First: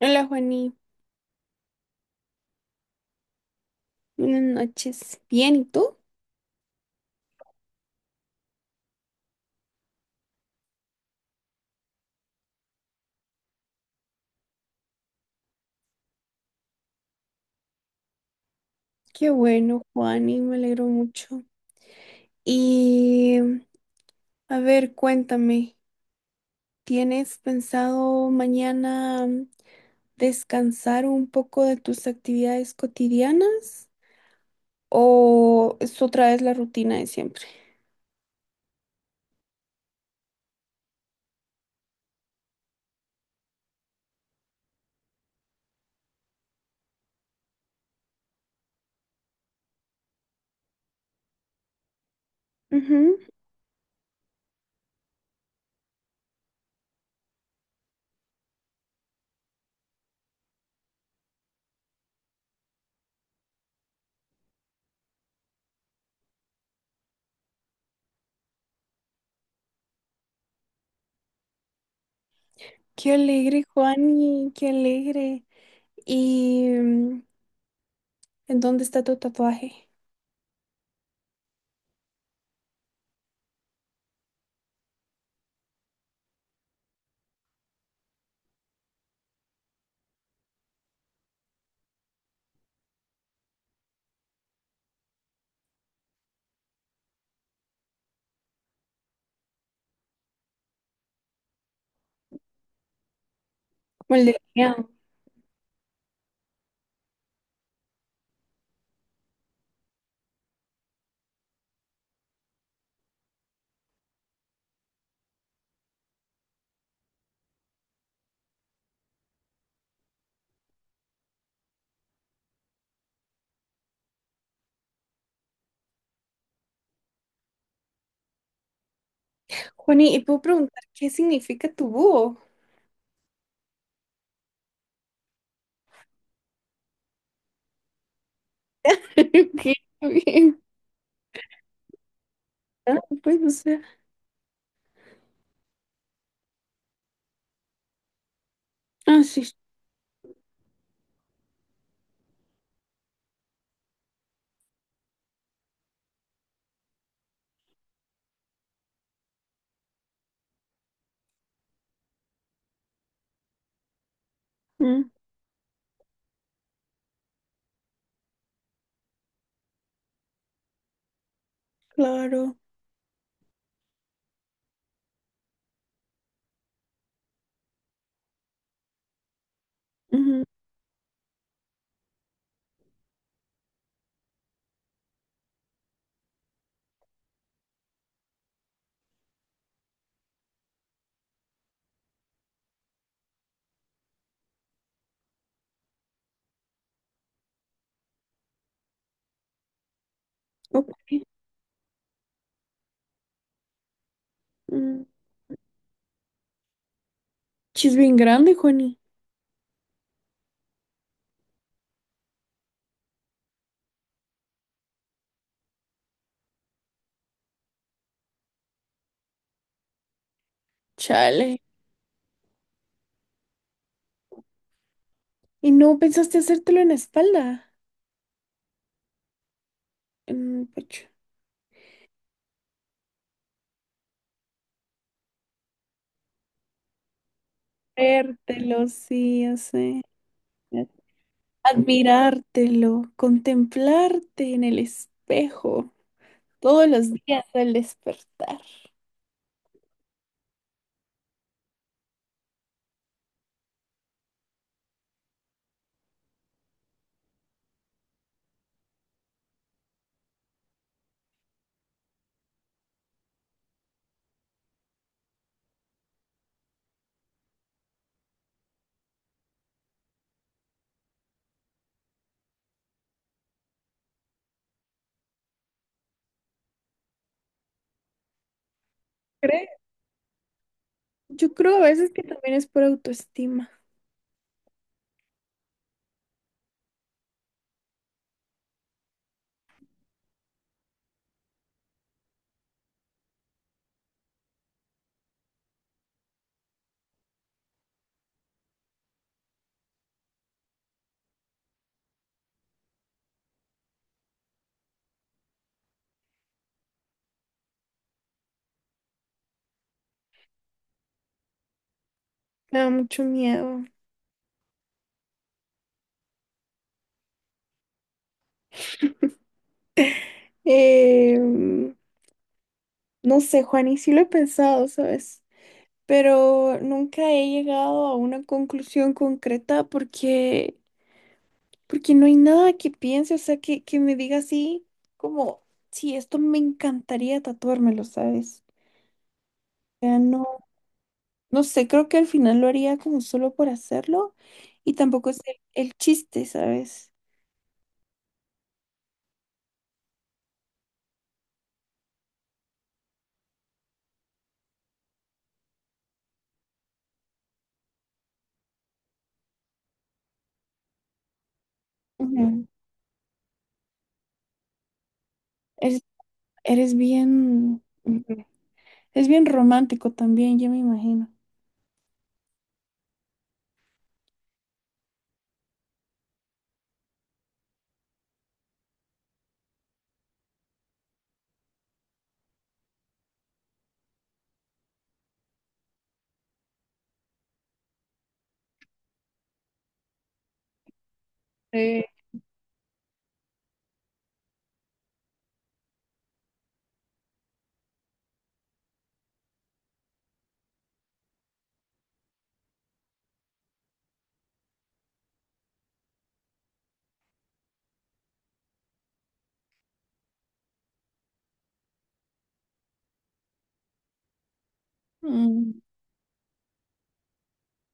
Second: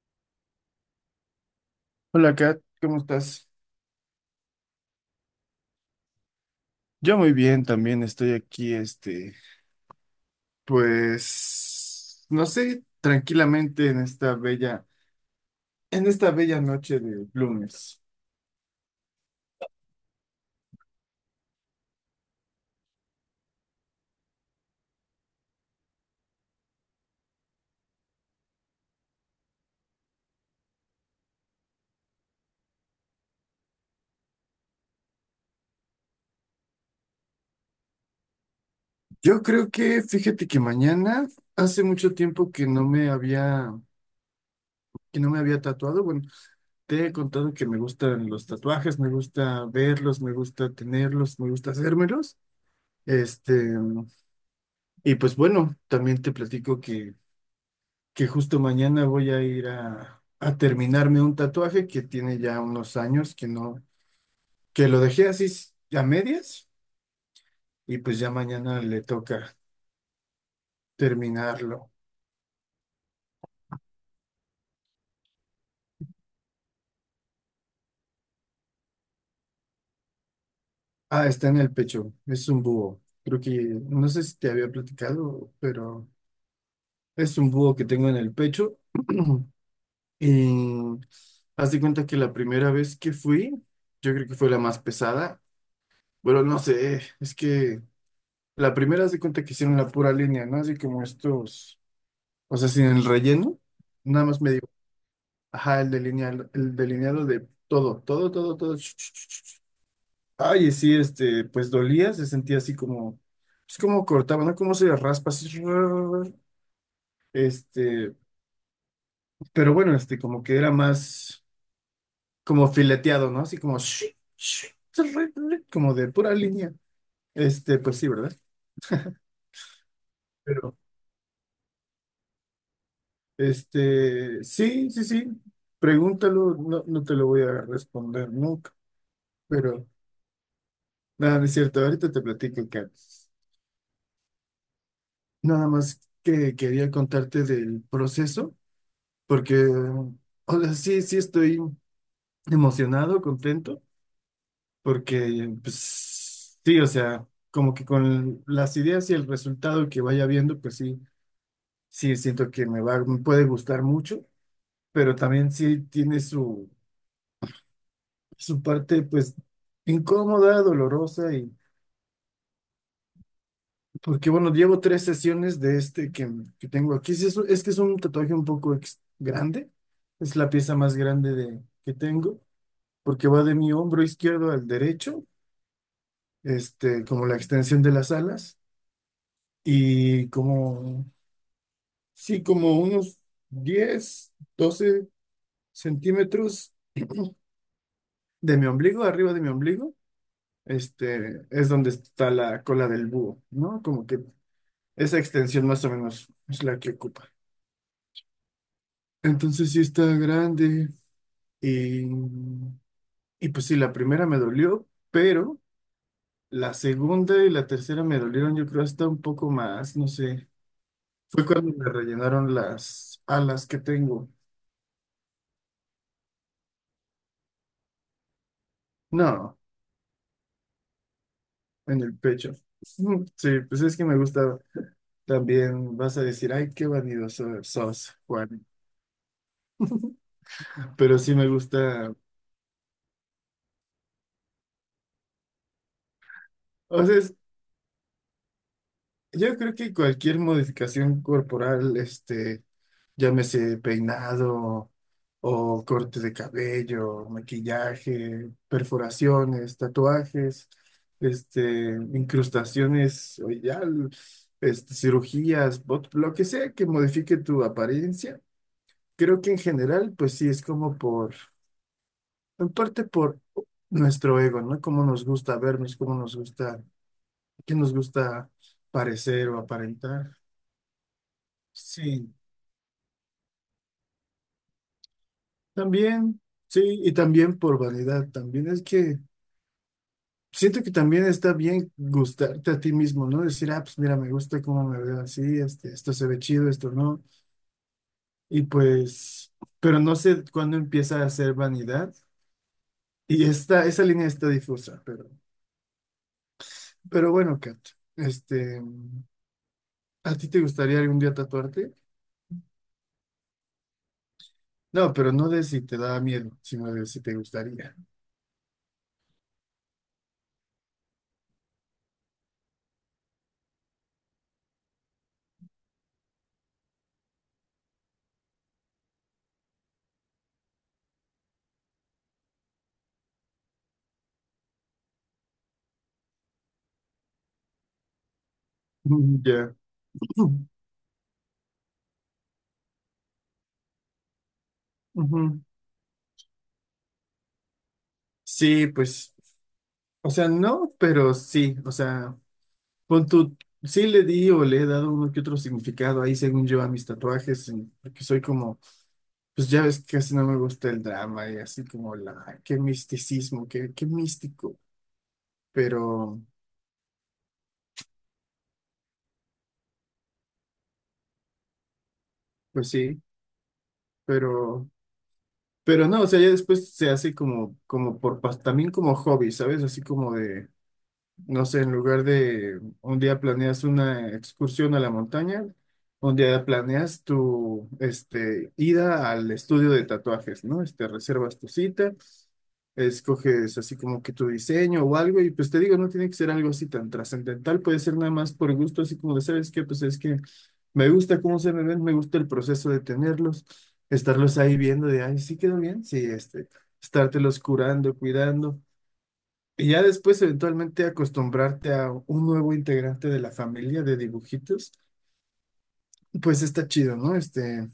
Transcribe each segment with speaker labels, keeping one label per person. Speaker 1: Hola, Juani.
Speaker 2: Hola, Kat, ¿cómo estás?
Speaker 1: Buenas noches. Bien, ¿y tú?
Speaker 2: Yo muy bien, también estoy aquí, pues, no sé, tranquilamente en esta bella noche de lunes.
Speaker 1: Qué bueno, Juani, me alegro mucho. Y a ver, cuéntame, ¿tienes pensado mañana descansar un poco de tus actividades cotidianas o es otra vez la rutina de siempre?
Speaker 2: Yo creo que, fíjate que mañana, hace mucho tiempo que no me había tatuado. Bueno, te he contado que me gustan los tatuajes, me gusta verlos, me gusta tenerlos, me gusta hacérmelos.
Speaker 1: Ujú.
Speaker 2: Este, y pues bueno, también te platico que justo mañana voy a ir a terminarme un tatuaje que tiene ya unos años que no, que lo dejé así a medias y pues ya mañana le toca terminarlo.
Speaker 1: Qué alegre, Juani, qué alegre. ¿Y en dónde está tu tatuaje?
Speaker 2: Ah, está en el pecho, es un búho. Creo que, no sé si te había platicado, pero es un búho que tengo en el pecho. Y haz de cuenta que la primera vez que fui, yo creo que fue la más pesada. Bueno, no sé, es que la primera haz de cuenta que hicieron la pura línea, ¿no? Así como estos. O sea, sin el relleno,
Speaker 1: Como
Speaker 2: nada
Speaker 1: el
Speaker 2: más
Speaker 1: de
Speaker 2: me digo, ajá, el delineado de todo, todo, todo, todo. Ch, ch, ch, ch. Ay, y sí, pues dolía, se sentía así como, es como cortaba, ¿no? Como se raspa así. Este, pero bueno, como que era más, como fileteado, ¿no? Así como, como de pura línea. Pues sí, ¿verdad?
Speaker 1: Juani, ¿y puedo
Speaker 2: Pero,
Speaker 1: preguntar qué significa tu búho?
Speaker 2: sí, sí, sí, pregúntalo, no, no te lo voy a responder nunca,
Speaker 1: Ok,
Speaker 2: pero.
Speaker 1: ok.
Speaker 2: No, no es cierto, ahorita te platico, Kat.
Speaker 1: Ah, pues, o sea.
Speaker 2: Nada más que quería contarte del proceso,
Speaker 1: Ah, sí.
Speaker 2: porque, o sea, sí estoy emocionado, contento, porque, pues, sí, o sea, como que con las ideas y el resultado que vaya viendo, pues sí, sí siento que me puede gustar mucho,
Speaker 1: Mm,
Speaker 2: pero también sí tiene su parte, pues, incómoda, dolorosa.
Speaker 1: claro.
Speaker 2: Porque bueno, llevo tres sesiones de este que tengo aquí. Sí, es que es un tatuaje un poco grande. Es
Speaker 1: Ujú,
Speaker 2: la pieza más grande que tengo, porque va de mi hombro izquierdo al derecho, como la extensión de las alas. Y como, sí, como unos 10 12 centímetros de mi ombligo, arriba de mi ombligo,
Speaker 1: ok.
Speaker 2: es donde está la cola del búho, ¿no? Como que
Speaker 1: Mm.
Speaker 2: esa extensión más o menos es la que ocupa.
Speaker 1: Sí, es bien grande, Juani.
Speaker 2: Entonces sí está grande. Y, y pues sí, la primera me dolió, pero la segunda y la tercera me dolieron, yo creo, hasta un poco más, no sé. Fue
Speaker 1: Chale.
Speaker 2: cuando me rellenaron las alas que tengo.
Speaker 1: ¿Y no pensaste hacértelo en la espalda?
Speaker 2: No,
Speaker 1: En el pecho.
Speaker 2: en el pecho. Mm, sí, pues es que me gusta también, vas a decir, ay, qué vanidoso sos, Juan.
Speaker 1: Vértelo, sí, ya sé.
Speaker 2: Pero sí me gusta,
Speaker 1: Admirártelo, contemplarte en el espejo todos
Speaker 2: o
Speaker 1: los
Speaker 2: sea, es
Speaker 1: días al despertar.
Speaker 2: yo creo que cualquier modificación corporal, llámese peinado o corte de cabello, maquillaje, perforaciones, tatuajes, este, incrustaciones, o ya, cirugías, lo que sea que modifique tu apariencia, creo que en general, pues sí, es como en parte por nuestro ego, ¿no? Cómo nos gusta vernos, cómo nos gusta, qué nos gusta parecer o
Speaker 1: ¿Crees?
Speaker 2: aparentar.
Speaker 1: Yo creo a veces que
Speaker 2: Sí,
Speaker 1: también es por autoestima.
Speaker 2: también, sí, y también por vanidad, también es que siento que también está bien gustarte a ti mismo, ¿no? Decir, ah, pues mira, me gusta cómo me veo así, esto se ve chido, esto no, y pues, pero no sé cuándo empieza a ser vanidad, y esa línea está difusa, pero bueno, Kat, este, ¿a ti te gustaría algún día tatuarte?
Speaker 1: Me da mucho miedo.
Speaker 2: No, pero no de si te da miedo, sino de si te gustaría.
Speaker 1: Em, no sé, Juan, y sí lo he pensado, ¿sabes? Pero nunca he llegado a una conclusión concreta porque, porque no hay nada que piense, o sea, que me diga así, como, sí, esto me encantaría tatuármelo, ¿sabes?
Speaker 2: Mm, ya.
Speaker 1: O sea, no, no sé, creo que al final lo haría como solo por hacerlo y tampoco es el,
Speaker 2: Ujú.
Speaker 1: el chiste, ¿sabes?
Speaker 2: Sí, pues, o sea, no, pero sí, o sea, pon tu, sí le di o le he dado uno que otro significado ahí según yo a mis tatuajes, porque soy como, pues ya ves que casi no me gusta el drama y así como
Speaker 1: Ujú.
Speaker 2: qué misticismo, qué místico,
Speaker 1: Eres,
Speaker 2: pero,
Speaker 1: eres bien, ujú. Es bien romántico también, ya me imagino.
Speaker 2: pues sí, pero, pero no, o sea, ya después se hace como también como hobby, ¿sabes? Así como de no sé, en lugar de un día planeas una excursión a la montaña, un día planeas tu ida al estudio de tatuajes, ¿no? Reservas tu
Speaker 1: Sí.
Speaker 2: cita, escoges así como que tu diseño o algo, y pues te digo, no tiene que ser algo así tan trascendental, puede ser nada más por gusto, así como de, ¿sabes qué? Pues es que me gusta cómo se me ven, me gusta el proceso de tenerlos, estarlos ahí viendo de, ay, sí quedó bien, sí, estártelos curando, cuidando. Y ya después, eventualmente, acostumbrarte a un nuevo integrante de la familia de dibujitos,
Speaker 1: Mm.
Speaker 2: pues está chido, ¿no? Este,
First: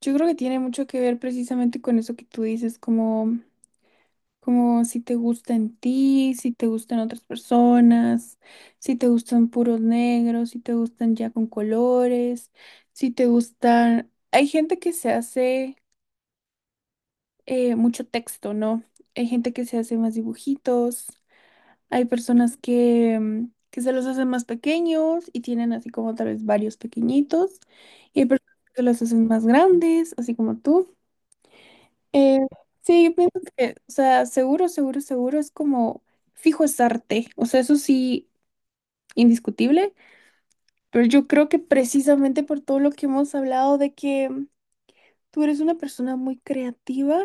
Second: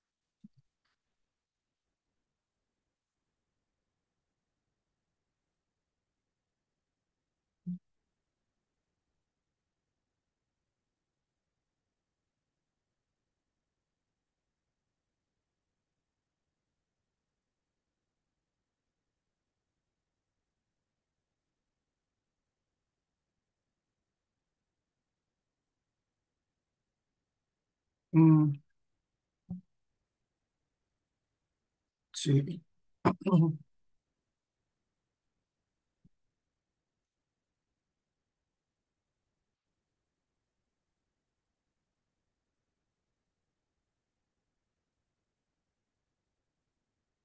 Speaker 1: Yo creo que tiene mucho que ver precisamente con eso que tú dices, como, como si te gusta en ti, si te gustan otras personas, si te gustan puros negros, si te gustan ya con colores, si te gustan... Hay gente que se hace mucho texto, ¿no? Hay gente que se hace más dibujitos, hay personas que, que se los hacen más pequeños y tienen así como tal vez varios pequeñitos, y hay
Speaker 2: mm,
Speaker 1: personas que los hacen más grandes, así como tú. Eh,
Speaker 2: sí.
Speaker 1: sí, yo pienso que, o sea, seguro, seguro, seguro es como fijo es arte, o sea, eso sí, indiscutible, pero yo creo que precisamente por todo lo que hemos hablado de que tú eres una persona muy creativa,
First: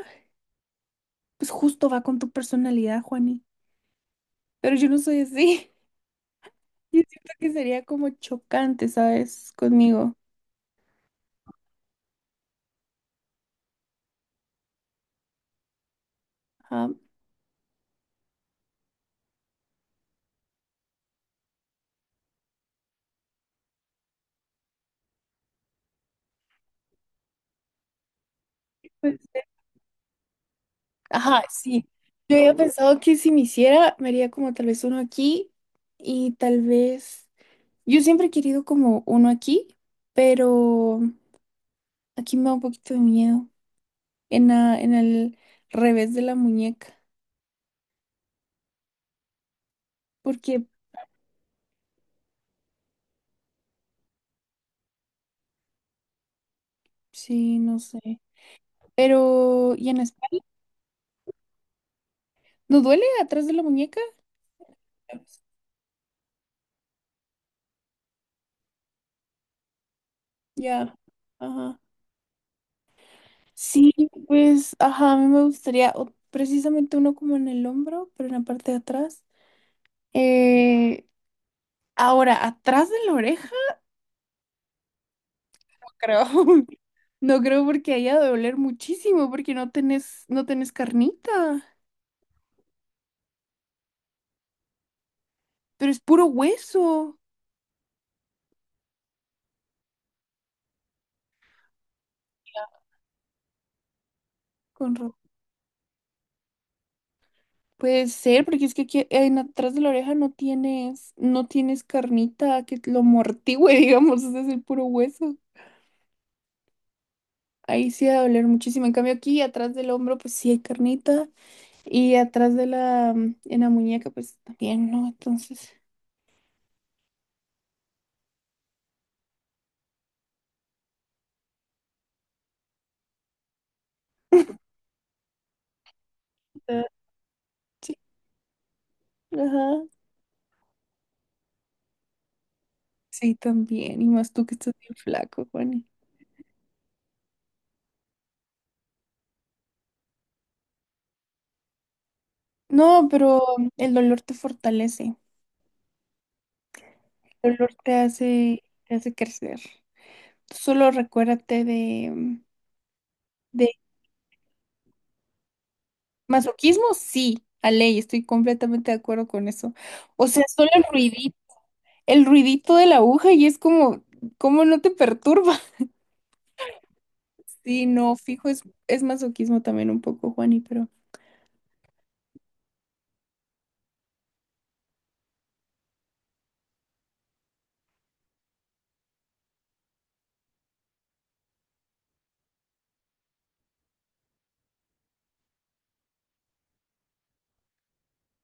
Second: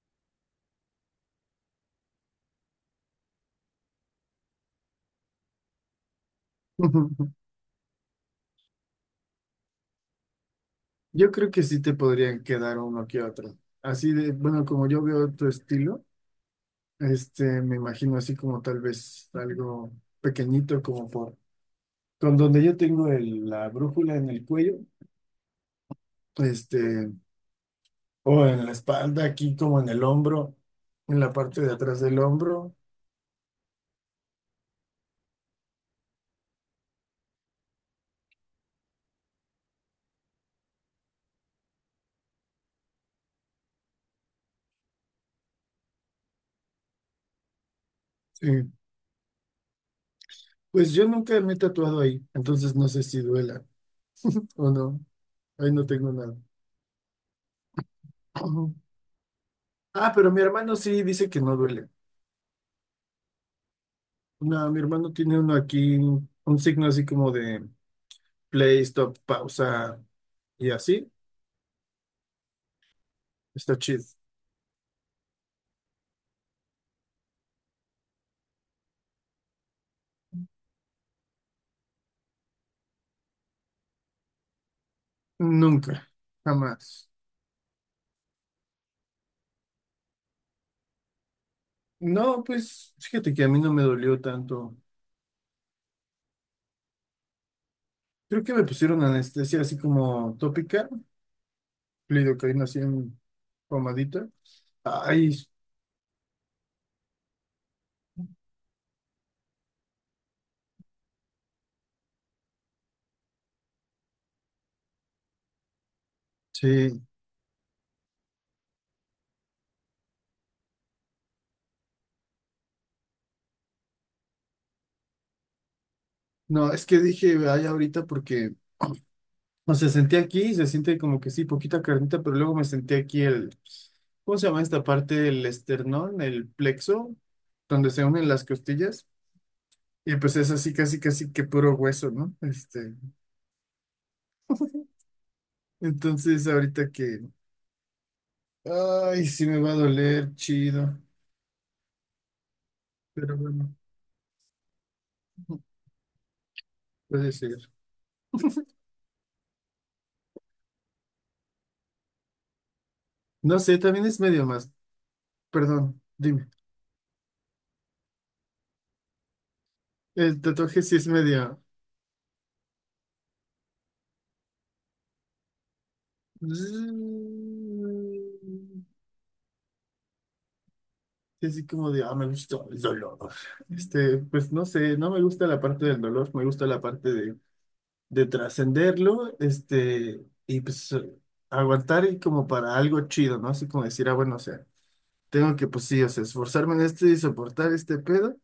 Speaker 1: pues justo va con tu personalidad, Juani, pero yo no soy así, yo siento que sería como chocante, ¿sabes? Conmigo.
Speaker 2: Yo creo que sí te podrían quedar uno que otro. Así de, bueno, como yo veo tu estilo,
Speaker 1: Ajá,
Speaker 2: me imagino así como tal vez algo pequeñito, con donde yo tengo la brújula en el cuello, este, o en la
Speaker 1: pues,
Speaker 2: espalda, aquí como en el hombro, en la
Speaker 1: ajá,
Speaker 2: parte de
Speaker 1: sí.
Speaker 2: atrás del
Speaker 1: Yo había
Speaker 2: hombro.
Speaker 1: pensado que si me hiciera, me haría como tal vez uno aquí y tal vez... Yo siempre he querido como uno aquí, pero aquí me da un poquito de miedo. En, la- en el revés de la muñeca.
Speaker 2: Sí.
Speaker 1: Porque,
Speaker 2: Pues yo nunca me he tatuado ahí, entonces no sé si duela o no. Ahí no tengo nada.
Speaker 1: sí, no sé.
Speaker 2: Ujú.
Speaker 1: Pero, ¿y en la
Speaker 2: Ah, pero mi
Speaker 1: espalda?
Speaker 2: hermano sí dice que no duele.
Speaker 1: ¿No duele atrás de la muñeca?
Speaker 2: No, mi hermano tiene uno aquí, un signo así como de play, stop, pausa y
Speaker 1: Ya.
Speaker 2: así.
Speaker 1: Ajá.
Speaker 2: Está
Speaker 1: Sí,
Speaker 2: chido.
Speaker 1: pues, ajá, a mí me gustaría o- precisamente uno como en el hombro, pero en la parte de atrás. Eh, ahora, atrás de la oreja,
Speaker 2: Nunca,
Speaker 1: creo.
Speaker 2: jamás.
Speaker 1: No creo porque haya de doler muchísimo, porque no tenés, no tenés carnita.
Speaker 2: No, pues fíjate que a mí no me dolió tanto.
Speaker 1: Pero es puro hueso.
Speaker 2: Creo que me pusieron anestesia así como tópica, lidocaína así en pomadita.
Speaker 1: Con ra-
Speaker 2: Ay,
Speaker 1: Puede ser, porque es que aquí en atrás de la oreja no tienes, no tienes carnita que lo amortigüe, digamos, ese es el puro hueso.
Speaker 2: sí.
Speaker 1: Ahí sí va a doler muchísimo. En cambio aquí atrás del hombro, pues sí hay carnita. Y atrás de la, en la muñeca, pues también, ¿no? Entonces,
Speaker 2: No, es que dije, ay, ahorita porque, o sea, senté aquí, se siente como que sí, poquita carnita, pero luego me senté aquí ¿cómo se llama esta parte del esternón, el
Speaker 1: ah,
Speaker 2: plexo, donde
Speaker 1: sí,
Speaker 2: se unen las costillas?
Speaker 1: ajá.
Speaker 2: Y pues es así, casi, casi que puro hueso, ¿no? Este,
Speaker 1: Sí, también. Y más tú que estás bien flaco, Juani.
Speaker 2: entonces ahorita ay, sí me va a doler, chido,
Speaker 1: No,
Speaker 2: pero
Speaker 1: pero
Speaker 2: bueno,
Speaker 1: el dolor te fortalece.
Speaker 2: puede ser.
Speaker 1: El dolor te hace crecer. Solo recuérdate
Speaker 2: No
Speaker 1: de
Speaker 2: sé, también es medio más, perdón, dime,
Speaker 1: masoquismo, sí, a ley, estoy completamente de acuerdo con eso. O
Speaker 2: el
Speaker 1: sea, solo
Speaker 2: tatuaje sí es medio...
Speaker 1: el ruidito de la aguja y es como, ¿cómo no te perturba? Sí, no, fijo, es masoquismo también un poco, Juani, pero
Speaker 2: Sí, así como de, ah, me gusta el dolor. Pues no sé, no me gusta la parte del dolor, me gusta la parte de trascenderlo, y pues aguantar y como para algo chido, ¿no? Así como decir, ah, bueno, o sea, tengo que, pues sí, o sea, esforzarme en esto y soportar este pedo,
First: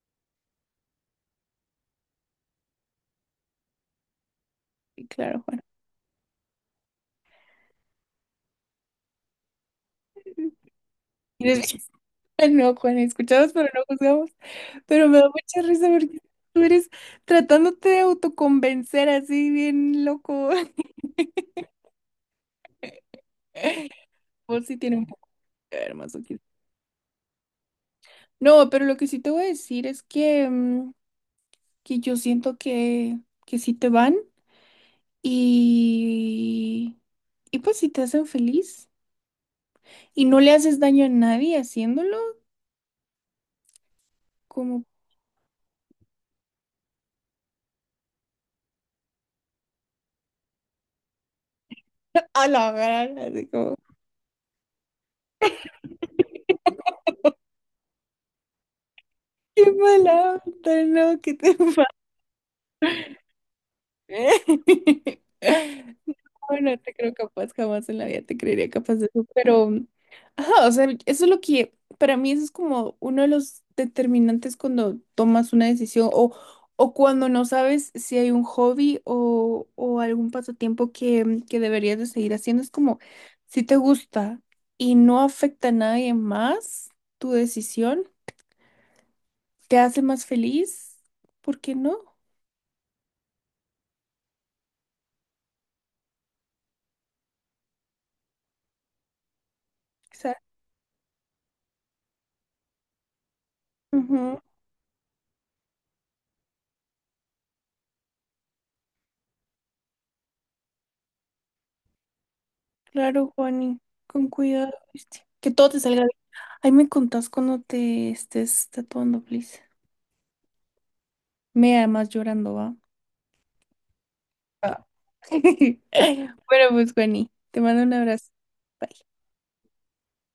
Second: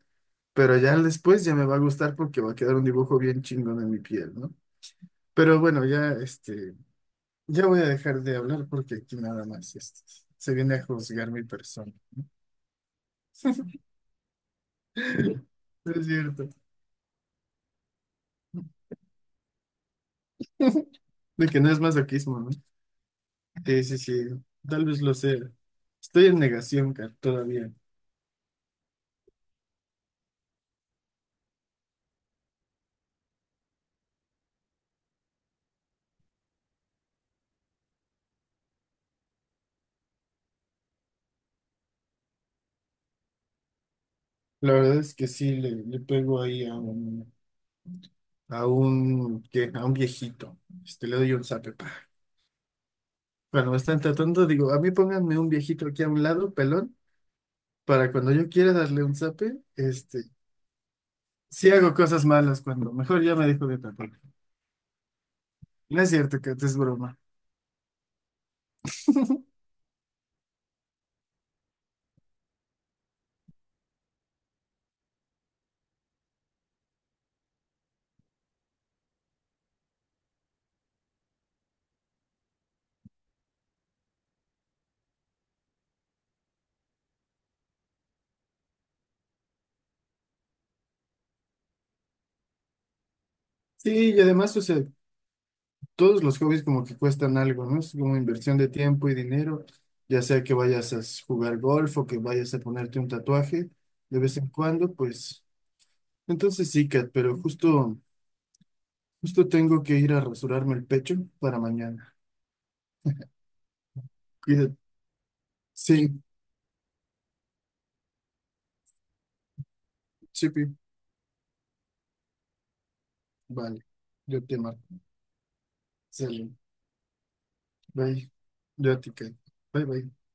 Speaker 2: pero ya después ya me va a gustar porque va a quedar un dibujo bien chingón en mi piel, ¿no?
Speaker 1: sí, claro,
Speaker 2: Pero
Speaker 1: Juan.
Speaker 2: bueno, ya, ya voy a dejar de hablar porque aquí nada más, se viene a juzgar mi
Speaker 1: Tienes-
Speaker 2: persona.
Speaker 1: Ah, no, Juan, escuchamos pero no juzgamos. Pero me da mucha risa
Speaker 2: No es
Speaker 1: porque
Speaker 2: cierto.
Speaker 1: tú eres tratándote de autoconvencer así bien loco.
Speaker 2: De que no es masoquismo, ¿no? Sí, sí, sí.
Speaker 1: Vos sí
Speaker 2: Tal
Speaker 1: tiene
Speaker 2: vez
Speaker 1: un
Speaker 2: lo
Speaker 1: poco
Speaker 2: sea.
Speaker 1: que ver
Speaker 2: Estoy en
Speaker 1: masoquismo.
Speaker 2: negación, Kat, todavía.
Speaker 1: No, pero lo que sí te voy a decir es que, que yo siento que sí te van y, y pues si te hacen feliz y no le haces daño a nadie haciéndolo,
Speaker 2: La
Speaker 1: como
Speaker 2: verdad es que sí, le pego ahí a un, ¿qué? A un viejito. Le doy un zape, pa.
Speaker 1: a la gran, así
Speaker 2: Cuando
Speaker 1: como,
Speaker 2: me están tratando, digo, a mí pónganme un viejito aquí a un lado, pelón, para cuando yo quiera darle un zape,
Speaker 1: qué mala onda, no, que te
Speaker 2: sí hago cosas malas cuando mejor ya me dejo de tapar. No es cierto,
Speaker 1: No,
Speaker 2: Kat, es
Speaker 1: no te creo
Speaker 2: broma.
Speaker 1: capaz, jamás en la vida te creería capaz de eso, pero, ajá, o sea, eso es lo que, para mí eso es como uno de los determinantes cuando tomas una decisión o cuando no sabes si hay un hobby o algún pasatiempo que deberías de seguir haciendo, es como, si te gusta y no afecta a nadie más tu decisión, te hace más feliz, ¿por qué no? O
Speaker 2: Sí, y además, o sea, todos los hobbies como que cuestan algo, ¿no? Es como inversión de tiempo y dinero, ya sea que vayas a jugar golf o que vayas a ponerte un tatuaje de vez
Speaker 1: sea,
Speaker 2: en cuando, pues entonces sí, Kat, pero justo tengo que ir a rasurarme el pecho para mañana.
Speaker 1: claro, Juani, con cuidado,
Speaker 2: Cuídate.
Speaker 1: ¿viste? Que todo te salga
Speaker 2: Sí,
Speaker 1: bien. Ahí me contás cuando te estés tatuando, please.
Speaker 2: sí, pi.
Speaker 1: Me amas llorando, ¿va?
Speaker 2: Vale, yo te marco.
Speaker 1: Ah.
Speaker 2: Sale,
Speaker 1: Bueno, pues, Juani, te mando un
Speaker 2: bye,
Speaker 1: abrazo.
Speaker 2: yo a
Speaker 1: Bye.
Speaker 2: ti, Kat. Bye, bye.